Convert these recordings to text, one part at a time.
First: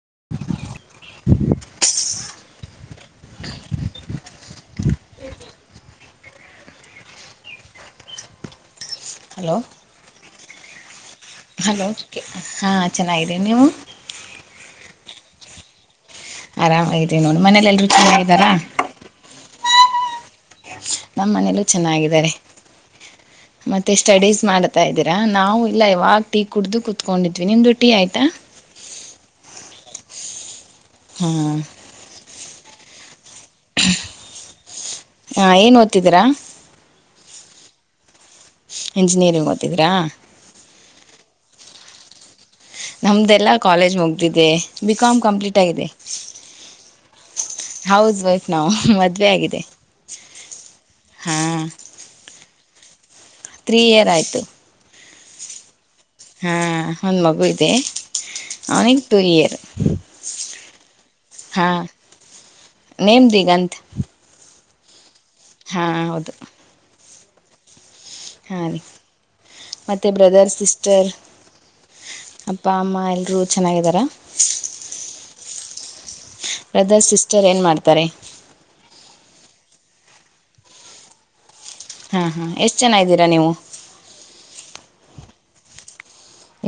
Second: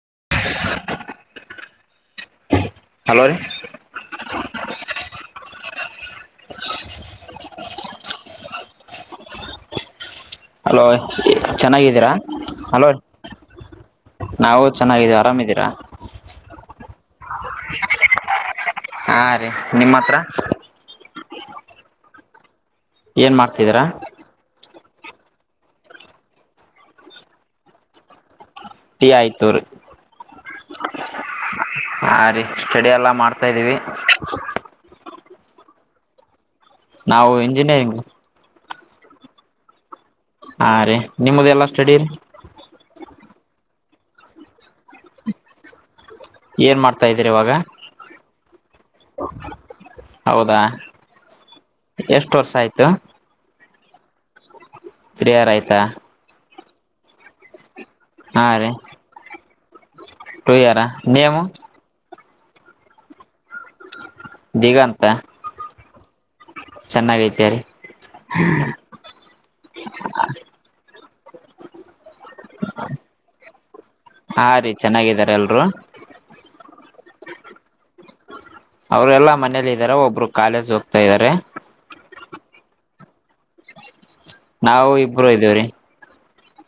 ಹ್ಮ್ಮ್ [inaudible] hello ರೀ [inaudible] hello ಹಲೋಯ್ hello ಹಾ ಚೆನ್ನಾಗಿದೆ ನೀವು ಚೆನ್ನಾಗಿದೆ ಆರಾಮಿದೀರಾ ಆರಾಮಾಗಿದ್ದೀವಿ ನೋಡಿ ಮನೇಲೆ ಎಲ್ರು ಚೆನ್ನಾಗಿದ್ದಾರಾ ಹಾ ರೀ ನಿಮ್ಮ ಹತ್ರ ನಮ್ಮ್ ಮನೆಯಲ್ಲೂ ಚೆನ್ನಾಗಿದ್ದಾರೆ ಏನ್ ಮಾಡ್ತಿದೀರ ತಾ ಇದೀರಾ ನಾವು ಇಲ್ಲ ಇವಾಗ ಟೀ ಕುಡ್ದು ಕುತ್ಕೊಂಡಿದ್ವಿ ನಿಮ್ದು ಟೀ ಆಯ್ತಾ ಟಿ ಆಯ್ತ ರಿ ಹ್ಮ್ ಹಾ ರೀ ಸ್ಟಡಿ ಎಲ್ಲಾ ಮಾಡ್ತಾ ಇದ್ದೀವಿ ಹಾ ಏನ್ ಓದ್ತಿದೀರಾ ನಾವು ಇಂಜಿನಿಯರಿಂಗ್ ಇಂಜಿನಿಯರಿ ಓತಿದಿರಾ ಹಾ ರೀ ನಿಮ್ದ್ ಎಲ್ಲ ಸ್ಟಡಿ ರೀ ನಮ್ದೇಲ್ಲಾ ಕಾಲೇಜ್ ಮುಗ್ದಿದೆ ಬಿಕಾಮ್ ಕಂಪ್ಲೀಟ್ ಆಗಿದೆ ಏನ್ ಮಾಡ್ತಾ ಇದ್ ಹೌಸ್ ವೈಫ್ ನಾವು ಮದುವೆ ಆಗಿದೆ ಹೌದಾ ಹಾ ತ್ತ ತ್ರೀ ಇಯರ್ ಆಯ್ತು ತ್ರಿಯರ್ ಆಯ್ತಾ ಹಾ ಒಂದ್ ಮಗು ಇದೆ ಐನ್ ತುರಿರ್ ಯಾರ ನೇಮು ನೇಮ್ ದಿಗಂತ್ ದಿಗಂತ ಹಾ ಹೌದು ಚೆನ್ನಾಗೈತೆ ರೀ ಹಾ ರಿ ಮತ್ತೆ ಬ್ರದರ್ ಸಿಸ್ಟರ್ ಅಪ್ಪ ಅಮ್ಮ ಎಲ್ರರು ಚೆನ್ನಾಗಿದ್ದಾ ಹಾ ರೀ ಚೆನ್ನಾಗಿದಾರೆ ಎಲ್ರು [unintelligible] ಬ್ರದರ್ ಸಿಸ್ಟರ್ ಏನ್ ಮಾಡ್ತಾರೆ ಅವ್ರ ಎಲ್ಲಾ ಮನೇಲಿ ಇದಾರ ಒಬ್ರು ಕಾಲೇಜ್ ಹೋಗ್ತಾ ಇದಾರೆ ಹಾ ಹಾ ಎಷ್ಟ್ ಜನ ಇದಿರ ನೀವು ನಾವು ಇಬ್ರು ಇದೇವಿ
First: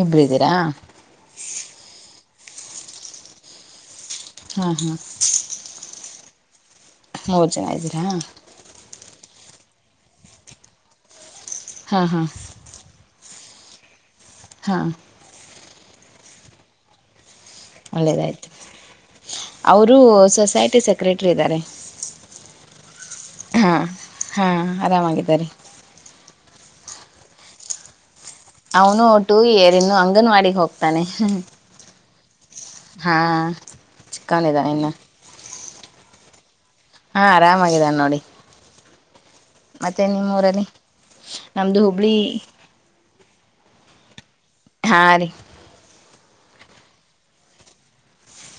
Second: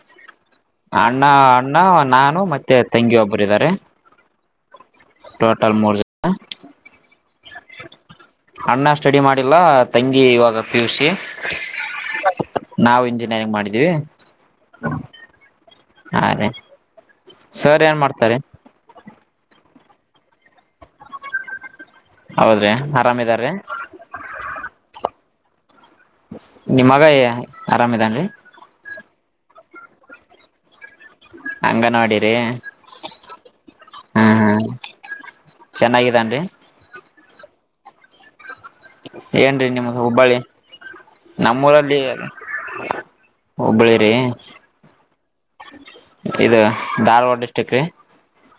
ಇಬ್ರ್ ಇದಿ ಅಣ್ಣ ಅಣ್ಣ ನಾ ಮತ್ತೆ ತಂಗಿ ಒಬ್ಬರು ಇದಾರೆ ಹಾ ಹಾ ಟೋಟಲ್ ಮುರ್ಜ ಹ [inaudible] ಮೂರ್ ಜನ ಇದ್ದೀರಾ ಅಣ್ಣ ಸ್ಟಡಿ ಮಾಡಿಲ್ಲ ತಂಗಿ ಇವಾಗ ಪಿಯುಸಿ. ಹಾ ಹಾ ನಗೆ ಮಾಡಿದೀವಿ ಹಾ ಹಾ ರೆ ಸರ್ ಏನ್ ಮಾಡ್ತಾರೆ ಒಳ್ಳೆಯದಾಯ್ತು ಅವರು ಸೊಸೈಟಿ ಸೆಕ್ರೆಟರಿ ಇದ್ದಾರೆ ಹೌದ್ರಿ ಆರಾಮಿದಾರ್ರೀ ಹಾ ಹಾ ಆರಾಮಾಗಿದ್ದಾರೆ ನಿಮ್ಮಗ ಆರಾಮ್ದನ್ರಿ ಅವನು ಟು ಇಯರ್ ಇ ನ್ನು ಅಂಗನವಾಡಿಗೆ ಹೋಗ್ತಾನೆ ಹಂಗನವಾಡಿ ನೋಡಿ ಅ ಹಾ ಚಿಕ್ಕ ನೀದ ನ್ನ ಚೆನ್ನಾಗಿದೆ ರೀ ಹಾ ಆರಾಮಾಗಿದ್ದಾನ ನೋಡಿ ಏನ್ರರಿ ನಿಮ್ಮ್ ಮತ್ತೆ ಳಹುಬ್ಬಳ್ಳಿ ನಿಮ್ಮೂರಲ್ಲಿ ನಮ್ಮದು ನಮ್ಮೂರಲ್ಲಿ. ಹುಬ್ಳಿ ಹುಬ್ಬಳಿ ರೀ ಆಾರ. ಇದು ಧಾರವಾಡ ಡಿಸ್ಟ್ರಿಕ್ ರೀ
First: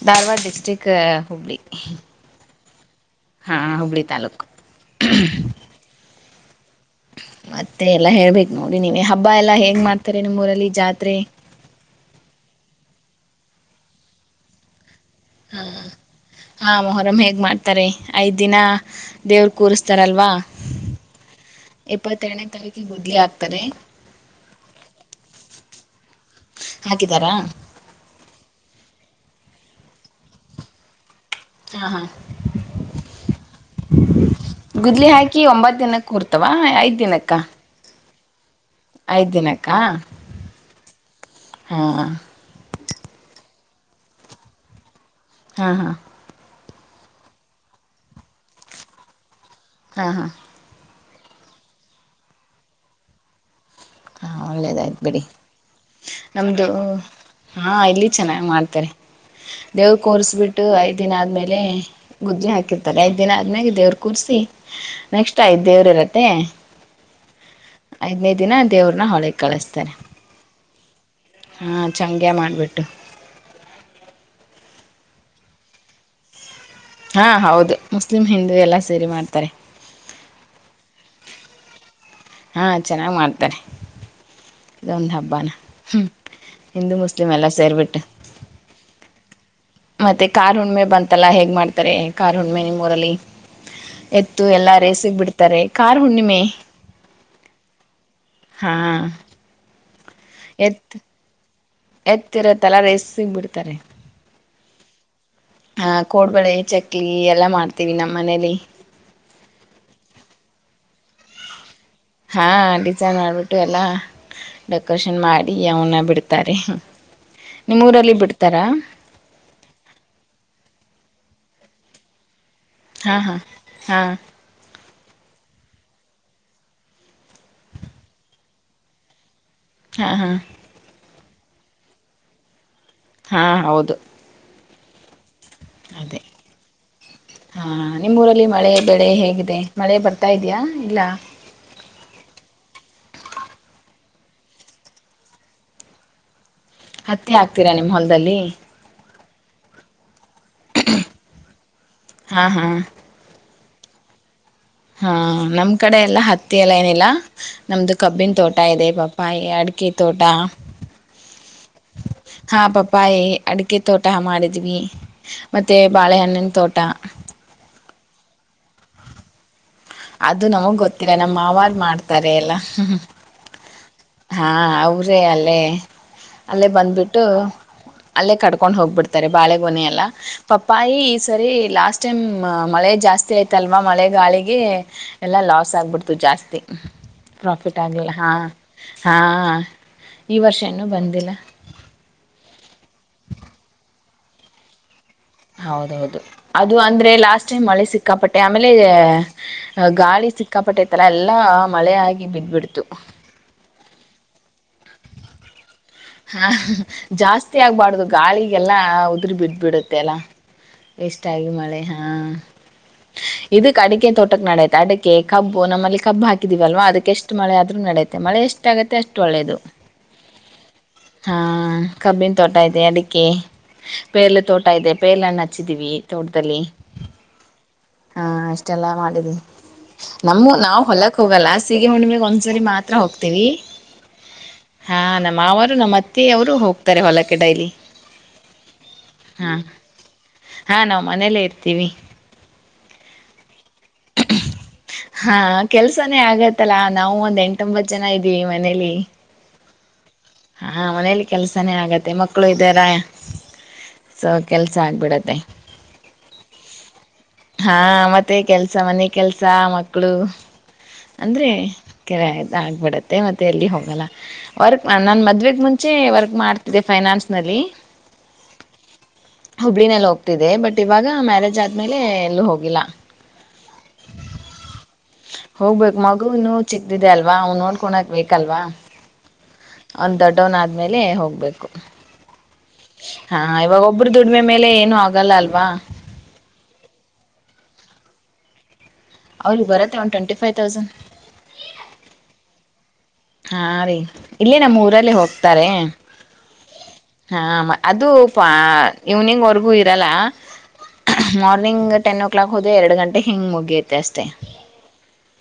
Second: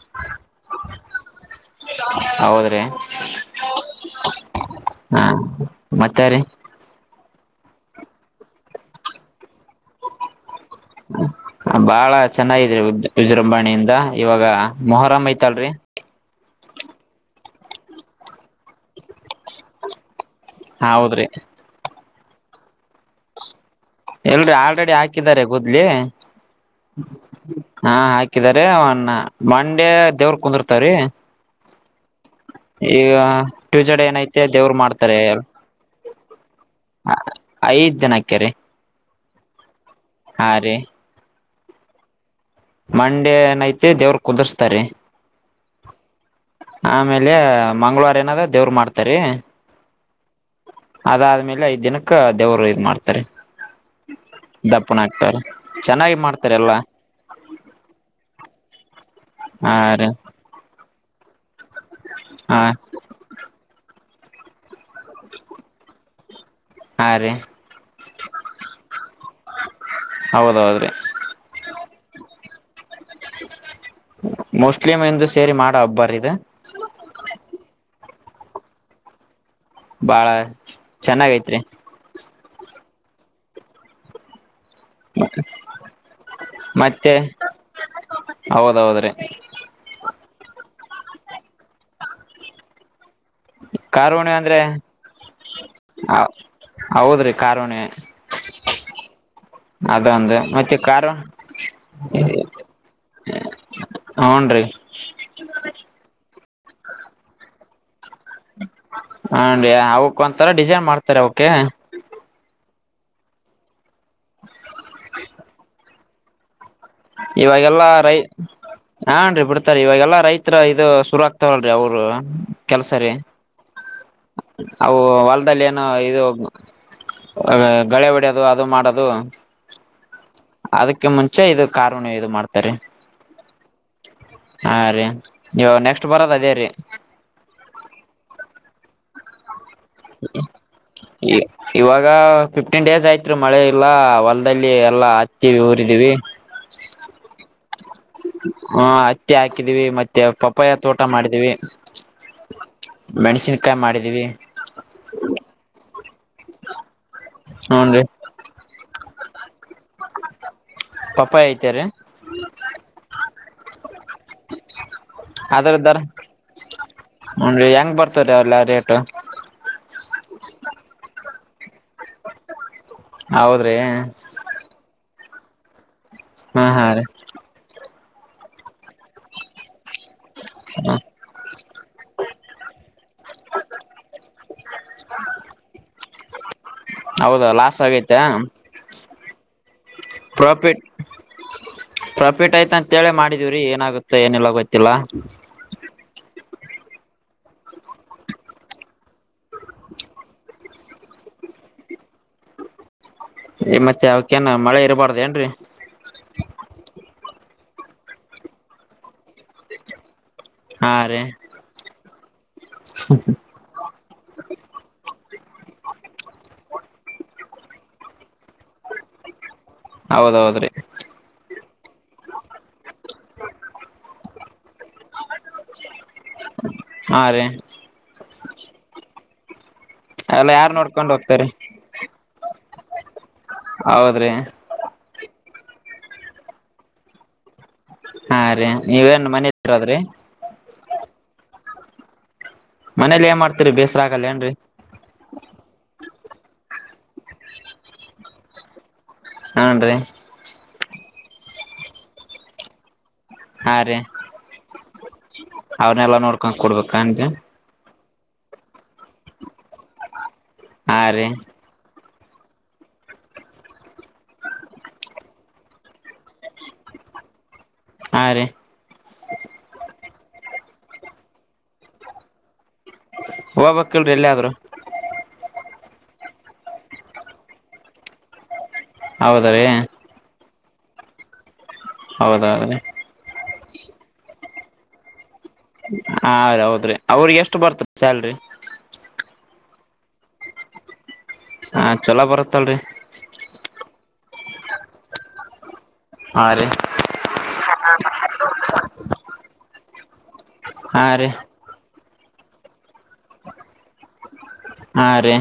ಧಾರವಾಡ ಡಿಸ್ಟ್ರಿಕ್ ಹುಬ್ಳ್ ರ ಹಾ ಹುಬ್ಬಳಿ ತಾಲೂಕು ಹಾ ಮತ್ತೆ ರೀ ಮತ್ತೆ ಎಲ್ಲ ಹೇಳ್ಬೇಕಕ್ ನೋಡಿ ನೀವ ಹಬ್ಬ ಎಲ್ಲಾ ಹೆಂಗ ಮಾಡ್ತಾರೆ ನಿಮ್ಮ್ ಊರಲ್ಲಿ [inaudible] ಬಾಳ ಚೆನ್ನಾಗರಿ ವಿಜೃಂಭಾಣೆಯಿಂದ ಇವಾಗ ಮೊಹರಾ ಮೈತಾಳ ರೀ ಹಾ ಮೊಹರಂಮಹೇಗ್ ಮಾಡ್ತಾರೆ ಐದ್ ದಿನ ದೇವ್ರ ಕೂರ್ಸ್ತಾರಲ್ವಾ ಹ ಹೌದ್ರಿ ಇಪ್ಪತ್ತೆರಡನೇ ತಾರೀಕಿಗೆ ಬೊದ್ಲಿ ಆಕ್ತಾರೆ ಎಲ್ರಿ ಆಲ್ರೆಡಿ ಹಾಕಿದಿದ್ದಾರೆ ಕೂದ್ಲಿ ಹಾಕಿದಾರಾ ಹಾ ಹಾಕಿದಿದ್ದಾರೆ ಅವನ್ ಮಂಡ್ಯ ದೇವ್ರ ಕುಂದಿರ್ತವೀ ಹಾ ಹಾ ಈಗ ಟ್ಯೂಸಡೇ ಏನೈತೆ ದೇವರು ಮಾಡ್ತಾರೆ ಎ ಕೊರ್ ಅಥವಾ ಐದ್ ದಿನಕ್ಕ ಕೆರೆ ಐದ್ ದಿನಕ್ಕ ಹಾ ರೀ ಹಾ. ಮನೋಡೇ ಇನಾಯ್ಯಿ ತೆ ದೇವ್ರ ಕುದಸ್ತಾರೆ ಹಾ ಹಾ. ಆಮೇಲೆ ಮಂಗಳವರ ಏನದ ದೇವ್ರ ಮಾಡ್ತಾರ ಹಾ ಹಾ ಅದಾದ್ಮೇಲೆ ಐದ್ ದಿನಕ್ಕ ದೇವರು ಇದ ಮಾಡ್ತಾರೆ ಹಾ ದಪ್ಪನ್ ಒಳ್ಳೇದಾಯ್ತು ಬಿಡಿ ಹಾಕ್ತಾರ ಚೆನ್ನಾಗಿ ಮಾಡ್ತಾರೆ ನಮ್ದು ಎಲ್ಲ ಹಾ ಇಲ್ಲಿ ಚೆನ್ನಾಗ್ ಮಾಡ್ತಾರೆ ಹಾ ದೇವ ರೀ ಕೋರ್ರಿಸ್ಬಿಟ್ಟು ಆಯ್ತು ದಿನ ಆದ್ಮೇಲೆ ಗುದ್ಜ ಹಾ ಹಕಿರ್ತ ಐದಿನ ಆದ್ಮೇಲೆ ದವ್ರರು ಕೂರ್ಸಿ ನೆಕ್ಸ್ಟ್ ಆಯ ದೇವ್ರ ಇರತ್ತೆ ಆ ಐದನೇದು ದಿನಾ ಹೊಳ ಕಳಿಸತಾರೆ ಹೌದೌದ್ರಿ ಹ ಚಂಗ್ಯ ಮಾಡಿ ಬಿಟ್ಟ ಮುಸ್ಲಿಮ್ ಹಿಂದ ಸೇರಿ ಮಾಡ ಒಬ್ಬರ ಇದೆ ತ ಹಾ ಹೌದು ಮುಸ್ಲಿಂ ಹಿಂದೂ ಎಲ್ಲ ಸೇರಿ ಮಾಡ್ತಾರೆ ಬಾಳ ಚೆನ್ನಾಗೈತ್ರಿ ಹಾಂ ಚೆನ್ನಾಗಿ್ ಮಾಡ್ತಾರೆ ಇೊಂದು ಹಬ್ಬಾನ ಹಿಿಂದ ಮತ್ತೆ ಮುಸ್ಲಿೀಮ ಎಲ್ಲಾ ಸೇರಿಬಟ್ಟು ಹೌದೌದ್ರಿ ಮತ್ತೆ ಕಾರ್ ಹುಣ್ಣ್ಮೆ ಬಂತಲ್ಲ ಹೇಗೆ ಮಾಡ್ತಾರೆ ಕಾರ್ ಹುಣ್ಣ್ಮೆ ನಿಮ್ಮೂರಲ್ಲಿ ಕಣಿವ ಎತ್ತು ಅಂದ್ರೆ ಎಲ್ಲಾ ರೇಸಿಗ್ ಬಿಡ್ತಾರೆ ಕಾರ್ ಹುಣ್ಣಿಮೆ ಹೌದ್ರಿ ಕಾರಣಿವ. ಹಾ ಅದೊಂದು ಮತ್ತೆ ಕಾರು ಎತ್ತಿರತ್ತಲ್ಲಾರ ಎಸ್ಸಗ್ ಬಿಡ್ತಾರೆ ನ್ರಿ ಹ ಕೋಡ್ಬಳೆ ಚಕ್ಲಿ ಎಲ್ಲಾ ಮಾಡ್ತೀವಿ ನಮ್ ಹನ್ ಅವಕ್ ಒಂತರ ಡಿಸೈನ್ ಮಾಡ್ತ ರ ಓಕೆ ಹಾ ಡಿಸೈನ್ ಮಾಡಬಿಟ್ಟು ಎಲ್ಲ ಡೆಕೋರೇಷನ್ ಮಾಡಿ ಅವನ್ನ ಬಿಡ್ತಾರೆ ಇವಾಗೆಲ್ಲ ನಿಮ್ಮೂರಲ್ಲಿ ರೈ ಬಿಡ್ತಾರಾ ಹಾನ್ೀ ಬಿಡ್ತಾರೀ ಇವಾಗೆಲ್ಲಾ ರೈತರ ಇದು ಸುರಕ್ಷ ಹತವಲ್ರಿ ಅವ್ರು ಹಾ ಹಾ ಹಾ ಅವು ಹೊಲದಲ್ಲಿ ಏನು ಇದು ಗಳೆ ಹೊಡಿಯೋದು ಅದು ಮಾಡೋದು ಹಾ ಹಾ ೆ ಮುಂಚೆ ಇದು ಕಾರಣ ಇದು ಮಾಡ್ತಾರೆ ಹಾ ಹೌದು ಹಾ ರೀ ನೀವು ನೆಕ್ಸ್ಟ್ ಅದೇ ಬರದ ಅದೇೀ ಹಾ ನಿಮ್ಮ್ೂಊರಲ್ಲಿ ಮಳೆ ಬೆಳೆ ಹೇಗಿದೆ. ಮಳೆ ಬರ್ತಾ ಇದೆಯಾ ಇಲ್ಲ ಇವಾಗ ಫಿಫ್ಟೀನ್ ಡೇಸ್ ಆಯ್ತ್ೀ ಮಳೆ ಇಲ್ಲ ಹೊಲದಲ್ಲಿ ಎಲ್ಲಾ ಹತ್ತೀವಿ ಊರಿದೀವಿ ಹತ್ತ ತೀರಾ ನಿಮ್ಮ ಹೊಲ್ದಲ್ಲಿ ಟ್ಟಿ ಹಾಕಿದೀವಿ ಪಪ್ಪಾಯ ತೋಟ ಮಾಡಿದೀವಿ ಹಾ ಹಾ ಮೆಣಸನ್ ಕಾಯ ಮಾಡಿದ್ದೀವಿ ಹಾ ನಮ ಕಡೆ ಎಲ್ಲಾ ಹತ್ತಿ ಎಲ್ಲ ಏನಿಲ್ಲ ನಮ್ದು ಹೂನ್ರಿ ಕಬ್ಬಿನ ತೋಟ ಇದೆ ಪಾಪ ಪಯಡ್ ಕೆ ತೋಟಾ ಪಪ್ಪಾಯ ಐತೆರಿ ಹಾ ಪಪಾಯಿ ಅಡಿಕೆ ತೋಟ ಮಾಡಿದ್ವಿ ಆದ್ರ ಮತ್ತೆ ದರನ್ ಬಾಳೆಹಣ್ಣಿನ ತೋಟ ಹೆಂಗ್ ಬರ್ತಾರ ಅವಲ್ಲ ರೇಟ್ ಹ್ಮ್ಮ್. [unintelligible] ಅದು ನಮಗ್ ಗೊತ್ತಿಲ್ಲ ನಮ್ಮ ಮಾವರ್ ಮಾಡ್ತಾರೆ ಎಲ್ಲ್ಮ. ಹೌದ್ರಿ. ಪ್ರೆಯಲ್ಲೇ ಹಾ ಅಲ್ಲೇ ಹಾ ರೀ ಬಂದ್ಬಿಟ್ಟು ಅಲ್ಲೇ ಕಡ್ಕೊಂಡ್ ಹೋಗ್ಬಿಡ್ತಾರೆ ಬಾಳೆಗೂನೆೆಯ ಅಲ್ಲ ಪಪ್ಪಾಯಿ ಸರಿ ಲಾಸ್ಟ್ ಟೈಮ್ ಮಳೆ ಜಾಸ್ತಿ ಜತಿ ಆಯತಲ್ವಾ ಮಳೆ ಗಾಳಿಗೆ ಎಲ್ಲ ಲಾಸ್ ಆಗ್ಬಿಡ್ತು ಜಾಸ್ತಿ ಹೌದ ಪ್ರಾಫಿಟ್ ಲಾಸ್ ಆಗ್ಲಿಲ್ಲ ಆಗೈತೆ ಹಾ ಹಾ ಈ ವರ್ಷ ಇನು ಬಂದಿಲ್ಲ ಟ್ ಆಯ್ತ ಅಂತ ಹೇಳೇ ಮಾಡಿದೀವರಿ ಏನಾಗುತ್ತೆ ಏನಿಲ್ಲ ಗೊತ್ತಿಲ್ಲ ಹೌದೌದು ಅದು ಅಂದ್ರೆ ಲಾಸ್ಟ್ ಟೈಮ್ ಮಳೆ ಸಿಕ್ಕಾಪಟ್ಟೆ ಆಮೇಲೆ ಗಾಳಿ ಸಿಕ್ಕಾಪಟ್ಟೆ ತರ ಎಲ್ಲಾ ಮಳೆ ಆಗಿ ಬಿದ್ದ್ಬಿಡ್ತು ಈ ಮತ್ತೆ ಅವಕ್ಕೇಏನ ಮಳೆ ಇರಬಾರ್ದ ಏನ್ರೀ ಹಾ ಜಾಸ್ತಿ ಆಗ್ಬಾರಡ್ದು ಗಾಳಿಗೆಲ್ಲಾ ಉದ್ರಬಿದ ಬಿಡುತ್ತೆ ಅಲ್ಲ ಹಾ ರೀ ಎಷ್ಟಾಗಿ ಮಳೆ ಹ ಇದಕ್ ಅಡಿಕೆ ತೋಟಕ್ ನಡೈತೆ ಅಡಿಕೆ ಕಬ್ಬು ನಮ್ಮಲ್ಲಿ ಕಬ್ಬು ಹಾಕಿದಿವಲ್ವಾ ಅದಕ್ಕೆ ಎಷ್ಟು ಮಳೆ ಆದ್ರೂ ನಡೆಯತೆೆ ಮಳೆ ಎಷ್ಟಾಗುತ್ತೆ ಅಷ್ಟ ಒಳ್ಳೇದು ಹೌದೌದ್ರಿ ಹಾ ಕಬ್ಬಿನ ತೋಟ ಇದೆ ಅಡಿಕೆ ಬೇಲೆ ತೋಟ ಇದೆ ಪೇರಳಣ್ಣ ಹಚ್ಚಿದೀವಿ ತೋಟದಲ್ಲಿ ಹಾ ರೀ ಹ ಅಷ್ಟೆಲ್ಲ ಮಾಡಿದ್ವಿ ಎಲ್ಲ ನಮ್ಮ ಯಾರ್ ನಾವು ನೋಡ್ಕೊಂಡ್ ಹೊಲಕ್ ಹೋಗ್ತಾರಿ ಹೋಗಲ್ಲ ಸಗ ಹುಣ್ಣಮಗ್ ಒಂದ್ಸರಿ ಮಾತ್. ರ ಹೌದ್ರಿ ಹ ನ ಮಾವರ ನಮ್ಮತ್ತೆ ಅವರು ಹೋಗ್ತಾರೆ ಹೊಲಕ್ಕೆ ಡೈಲಿ. ಹಾ ರೀ ನೀವೇನ್ ಮನೆ ಹಾ ಇದೀರದ್ರಿ ಹಾ ನಾವು ಮನೇಲ್ಲೇ ಇರ್ತೀವಿ ಮನೇಲಿ ಏನ್ ಮಾಡ್ತರಿ ಬೇಸರ ಆಗಲ್ಲ ಏನ್ರಿ ಸನ ಆಗತ್ತಲ್ಲಾ ನಾವು ಒಂದ್ ಎಂಟೊಂಬತ್ ಜನ ಇದ್ದೀವಿ ಮನೇಲಿ ಹ್ನ್ ರೀ ಹಾ ಮನೇಲಿ ಕೆಲಸಾನೇ ಆಗತ್ತೆ ಮಕ್ಕಳು ಇದ್ದಾರ. ಸೊ ಕೆಲ್ ಸಾಗ್ಬಡ್ ಅವ್ರ್ನೆೆಲ್ಲ ನೋಡ್ಕೊಂಡ ಕೊಡ್ಬೇಕ ಮತ್ತೆ ಹಾ ಮತ್ತೆ ಕೆಲ್ಸ ಮನೆ ಕೆಲ್ಸ ಮಕ್ಳು. ಹಾ ರೀ ಅಂದ್ರೆ ಕೆರೆ ಆಗ್ಬಿಡತ್ತೆ ಮತ್ತೆ ಎಲ್ಲಿ ಹೋಗಲ್ಲ ವರ್ಕ್ ನಾನು ಮದುವೆಗೆ ಮುಂಚೆ ವರ್ಕ್ ಮಾಡ್ತಿದ್ದೆ ಫೈನಾನ್ಸ್ನಲ್ಲಿ ಹಾ ರೀ ಹುಬ್ಬಳಿನಲ್ಲ ಇದೆ ಬಟ್ ಇವಾಗ ಮ್ಯಾರೇಜ್ ಆದ್ಮೇಲೆ ಎಲ್ಲೂ ಹೋಗಿಲ್ಲ ಹೋಗಬೇಕಕ್ಲ್ರಿ ಎಲ್ಲಿಯಾದ್ರು ಹೋಗ್ಬೇಕಕ್ ಮಗು ಇನ್ನು ಚಿಕ್ದಿದೆ ಅಲ್ವಾ ಅವ್ ನೋಡ್ಕೊಂಡಕ್ ಬೇಕಲ್ವಾ ಹೌದ ರೀ ಅವ್ನ್ ದಡ್ಡವನ್ ಆದ್ಮೇಲೆ ಹೋಗ್ಬೇಕು ಹೌದ ಅದೇ ಹಾ ಇವಾಗ ಒಬ್ರು ದುಡಿಮೆ ಮೇಲೆ ಏನು ಆಗಲ್ಲ ಅಲ್ವಾ. ಹದ ಹೌದ್ರಿ ಅವ್ರಿಗೆ ಎಷ್ಟು ಬರ್ತ ಸ್ಯಲ್ರಿ ಅವ್ರಿಗೆ ಬರುತ್ತೆ ಒಂದು ಟ್ವೆಂಟಿ ಫೈವ್ ತೌಸಂಡ್ ಹ ಚೊಲೋ ಬರುತ್ತಲ್ರಿ. ಹಾ ರೀ ಇಲ್ಲಿ ನಮ್ಮ್ ಊರಲ್ಲಿ ಹೋಗ್ತಾರೆ. ಹಾ ರಿ ಹ ಅದು ಪ ಇವ್ನಿಂಗ್ವರ್ಗೂ ಇರಲ್ಲ. ಹಾ ರೀ ಮರ್ನಿಂಗ್ ಟೆನ್ ಓ ಕ್ಲಕ್ ಹೋದದೆ ಎರಡು ಗಂಟೆ ಹಿಂಗ ಮುಗಿಯುತ್ತೆ ಅಷ್ಟೇ. ಹಾ ರೀ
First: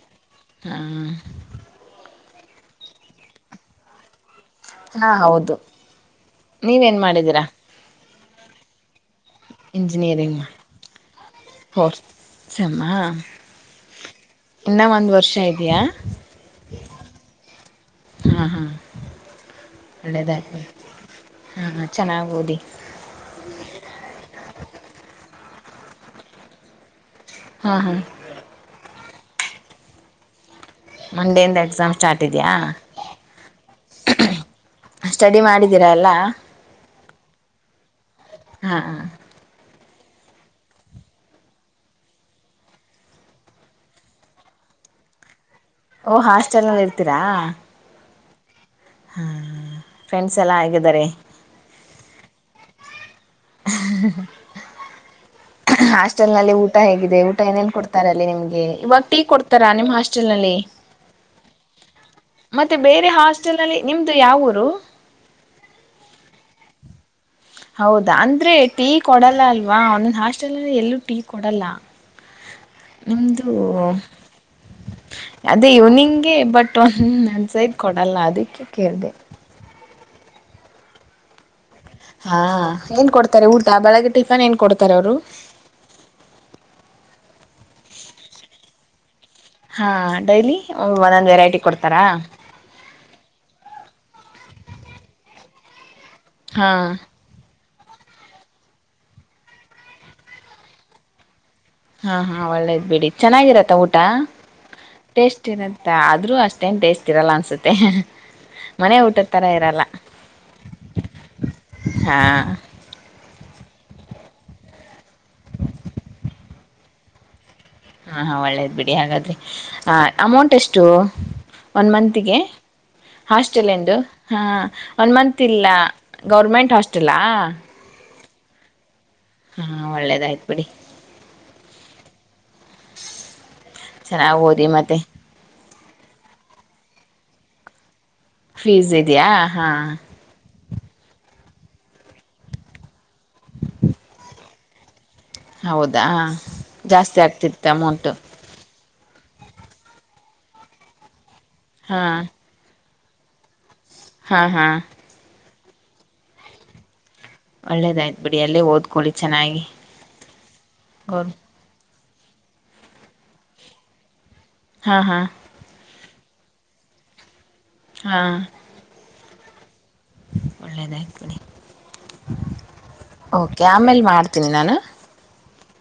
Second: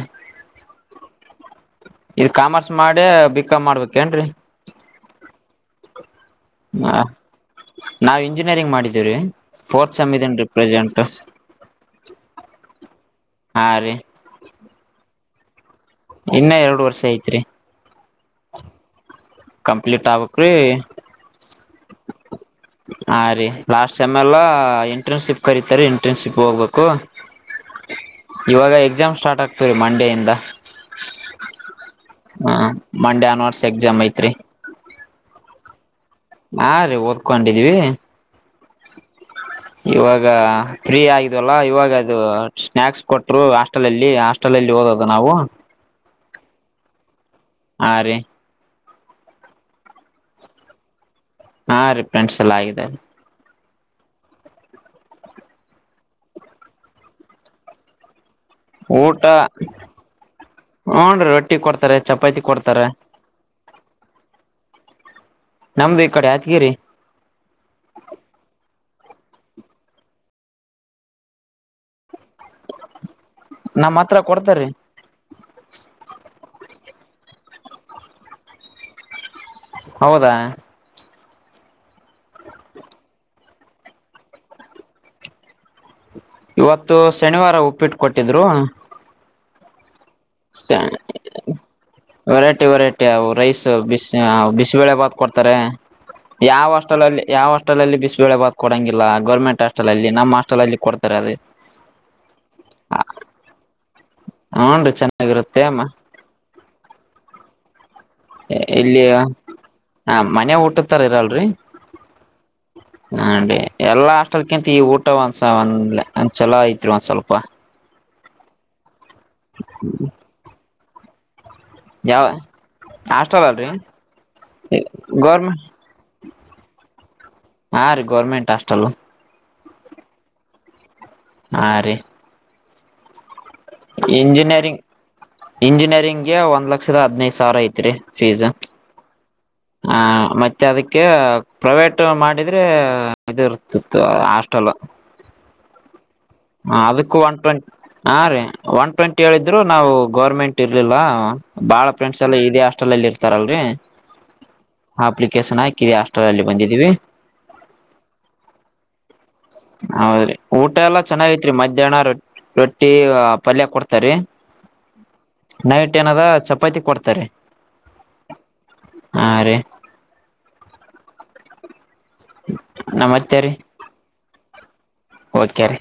ಹಾ ಇ ಕಾಮರ್ಸ್ ಮಾಡಿ ಬಿಕಾಮ್ ಮಾಡ್ಬೇಕ ಏನ್ರೀ ಹಾ ಹೌದು. ನೀವೇನ್ ಹ ಮಾಡಿದೀರಾ ನಾವು ಇಂಜಿನಿಯರಿಂಗ್ ಮಾಡಿದ್ದೀವ್ರೀ ಫೋರ್ತ್ ಸೇಮ್ ಇದೀನಿ ಇಂಜಿನಿಯರಿಂಗ್ ರಿ ಪ್ರೆಸೆಂಟ್. ಸಮ್ಮ ಹಾ ರೀ ಇನ್ನ ಒಂದ್ ವರ್ಷ ಇದಯಾ ಇನ್ನ ಎರಡು ವರ್ಷ ಐತ್ರಿ. ಹಾ ಹಾ ಕಂಪ್ಲೀಟ್ ಆಗಬೇಕರೀ ಒಳ್ಳೇದಾಗ್ಲಿ ಹಾ ಹಾ ಚೆನ್ನಾಗ್ ಓದಿ ಆ ರಿ ಲಾಸ್ಟ್ ಸೆಮ್ ಎಲ್ಲಾ ಇಂಟರ್ನ್ಶಿಪ್ ಕರೀತಾರೆ ಇಂಟರ್ನ್ಶಿಪ್ ಹೋಗ್ಬೇಕು. ಹಾ ಹಾ ಇವಾಗ ಎಕ್ಸಾಮ್ಸ್ ಸ್ಟಾರ್ಟ್ ಆಗ್ತೀವ ರೀ ಮಂಡೆಯಿಂದ ಮಂಡೆಯಿಂದ ಎಕ್ಸಾಮ್ ಸ್ಟಾರ್ಟ್ ಇದೆಯಾ ಹ ಮಂಡೆ ಅನ್ವರ್ಸ ಎಕ್ಸಾಮ್ ಐತ್ರಿ. ಸ್ಟಡಿ ಮಾಡಿದೀರಾ ಎಲ್ಲ. ಹಾ ರೀ ಓದ್ಕೊಂಡಿದ್ವಿ. ಹಾ ಹ ಇವಾಗ ಫ್ರೀ ಆಗಿದ್ವಲ್ಲ ಇವಾಗ ಅದು ಸ್ನಾಯಕ್ಸ್ ಕೊಟ್ರು ಹಾಸ್ಟೆಲ್ಲ್ಲಿ ಹಾಸ್ಟೆಲ್ ಅಲ್ಲಿ ಓದದ ನಾವು ಓ ಹಾಸ್ಟೆಲ್ ನಲ್ಲಿ ಇರ್ತೀರಾ. ಹಾ ರೀ ಹಾ ಫ್ರೆಂಡ್ಸ್ ಎಲ್ಲಾ ಆಗಿದಿದ್ದಾರೆ. ಹಾ ರಿ ಫ್ರೆಂಡ್ಸ್ ಎಲ್ಲಾ ಆಗಿದ್ದರೆ. ಹಾಸ್ಟೆಲ್ ನಲ್ಲಿ ಊಟ ಹೇಗಿದೆ ಊಟ ಏನೇನ್ ಕೊಡ್ತಾರಲ್ಲಿ ನಿಮಗೆ ಇವಾಗ ಟೀ ಊಟ ಕೊಡ್ತಾರ ನಿಮ್ ಹಾಸ್ಟೆಲ್ ನಲ್ಲಿ ಹೂನ್ ರೀ ರೊಟ್ಟಿ ಕೊಡ್ತಾರೆ ಚಪಾತಿ ಮತ್ತೆ ಕೊಡ್ತಾರೆ ಬೇರೆ ಹಾಸ್ಟೆಲ್ ನಲ್ಲಿ ನಿಮ್ದು ಯಾವೂರು. ನಮ್ದು ಈ ಕಡೆ ಹತ್ಗಿರಿ ಹೌದಾ ಅಂದ್ರೆ ಟೀ ಕೊಡಲ್ಲ ಅಲ್ವಾ ಒಂದಂದ ಹಾಸ್ಟೆಲ್ ಅಂದ ಎಲ್ಲೂ ಟೀ ಕೊಡಲ್ಲ. ನಿಮ್ದು ನಮ್ಮ್ ಹತ್ರ ಕೊಡ್ತಾರೀ ಅದೇ ಇವ್ನಿಂಗೆ ಬಟ್ ಮಟ್ಟೊಂದು ನನ್ಸೈದ ಕೊಡಲ್ಲ ಅದಕ್ಕೆ ಕೇಳಿದೆ ಹೌದಾ ಹಾ ಏನ್ ಕೊಡ್ತಾರೆ ಊಟ ಬೆಳಗ್ಗೆ ಟಿಫನ್ ಏನ್ ಕೊಡ್ತಾರೆ ಅವರು ಇವತ್ತು ಶನಿವಾರ ಉಪ್ಪಿಟ್ಟ ಕೊಟ್ಟಿದ್ರು ಹಾ ಡೈಲಿ ಒಂದೊಂದ್ ವೆರೈಟಿ ಕೊಡ್ತಾರಾ. ವೆರೈಟಿ ವೆರೈಟಿ ರೈಸ್ ಬಿಸ್ ಬಿಸ್ಬೇಳೆ ಭಾತ್ ಕೊಡ್ತಾರೆ ಯಾವ ಹಾ ಅಷ್ಟಲಲ್ಲಿ ಯಾವ ಹಾಸಲ್ಲ್ಲಿ ಬಿಸ್ಳೆ ಬಾ ಕೊಡಂಗಿಲ್ಲ ಗರ್ಮೆಟ್ ಹಾಸ್ಟೆ ಅಲ್ಲಿ ನಮ್ಮ ಹಾಸ್ಟಲ್ ಅಲ್ಲಿ ಕೊಡ್ತಾರೆ ಅದು ಹಾ ಹಾ ಒಳ್ಳೇದ್ ಬಿಡಿ ಚೆನ್ನಾಗಿರತ್ತ ಊಟ. ಹ್ನ್ರಿ ಟೇಸ್ಟ್ ಚೆನ್ನಾಗಿರತ್ತೆ ಅಮ್ಮ ಇರತ್ತ ಆದ್ರೂ ಅಷ್ಟೇನ್ ಟೇಸ್ಟ್ ಇರಲ್ಲ ಅನ್ಸುತ್ತೆ. ಮನೆ ಇಲ್ಲಿಯ ಊಟದ ತರ ಇರಲ್ಲ ಹ ಮನೆ ಊಟತ್ತರ ಇರಲ್ರಿ ಹಾ ಹೀ ಎಲ್ಲಾ ಆಸ್ಟಲ್ಕಿಂತ ಈ ಊಟ ಒಂದ್ಸ ಒಂದ್ ಒಂದ್ ಚಲೋ ಐತ್ರಿ ಒಂದ್ ಸ್ವಲ್ಪ ಹಾ ಹಾ ಒಳ್ಳೇದ್ ಬಿಡಿ ಹಾಗಾದ್ರೆ ಹ ಅಮೌಂಟ್ ಎಷ್ಟು ಷ್ಟೋ ಒನ್ ಯಾವ ಮಂತಿಗೆ ಹಾಸ್ಟೆಲ್ ಎಂದು ಹಾಂ ಒನ್ ಮಂತ ಗೌರ್ಮೆಂಟ್ ಇಲ್ಲ ಗೌರ್ಮೆಂಟ್ ಹಾಸ್ಟೆಲಾ ಟಾಸ್ಟಲ್ಲ ಹಾ ಒಳ್ಳೇದಾಯ್ತು ಬಿಡಿ ಹಾ ರೀ ಚೆನ್ನಾಗ್ ಓದಿ ಇಂಜಿನಿಯರಿಂಗ್ ಮತ್ತೆ ಇಂಜಿನಿಯರಿಂಗ್ಗೆ ಒಂದು ಲಕ್ಷದ ಅಧಿ ನೈದುಸಾವಿರ ಐತೆರಿ ಫೀಸ್ ಇದಯಾ ಹಾ ಮತ್ತೆ ಅದಕ್ಕೆ ಪ್ರೈವೇಟ್ ಮಾಡಿದ್ರೆ ಇದು ಇರ್ತಿತ್ತು ಹಾಸ್ಟೆಲ್. ಹೌದಾ ಅದಕ್ಕೂ ಜಾಸ್ತಿ ಒನ್ ಆಗ್ತಿತ್ತು ಟ್ವೆಂಟಿ ಅಮೌಂಟ್ ಹಾ ರೀ ಒನ್ ಟ್ವೆಂಟ್ ಹೇಳಿದ್ರು ನಾವು ಗೌರ್ಮೆಂಟ್ ಇರ್ಲಿಲ್ಲ ಬಾಳ ಹಾ ಫೆಂಡ್ಸ್ ಎಲ್ಲದೆಷ್ಟ ಹೋಟಲ್ಲಿ ಇರ್ತಾರಲ್ರರಿ ಹಾ ಹಾ ಹ ಅಪ್ಲಿಕೇಶನ್ ಆಯ್ ಕ ಆಸ್ಷ್ಟ್ರ ಅಲ್ಲಿ ಬಂದಿದ್ದೀವಿ ಒಳ್ಳೇದಾಯ್ತ್ ಬಿಡಿ ಅಲ್ಲೇ ಓದ್ಕೊಳ್ಳಿ ಚೆನ್ನಾಗಿ ಹೌದ್ರಿ ಊಟ ಎಲ್ಲಾ ಗೌರ್ ಚೆನ್ನಾಗೈತ್ರಿ ಮಧ್ಯಾಹ್ನ ರೊಟ್ಟಿ ಪ್ರತಿ ಪಲ್ಯ ಕೊಡ್ತಾರೆ ಹಾ ಹಾ ಮಟ್ಟೆನದ ಚಪಾತಿ ಕೊಡ್ತಾರೆ ಹಾ ಹಾ ರಿ ಒಳ್ಳೆದಾಯ ಕಡೆ ನಮತ್ತೆ ಓಕೆ ಆಮೇಲ್ ಮಾಡ್ [inaudible] ಏನು ಗಓದಗೆರೆ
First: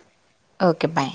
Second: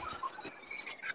ಓಕೆ ಬಾಯ್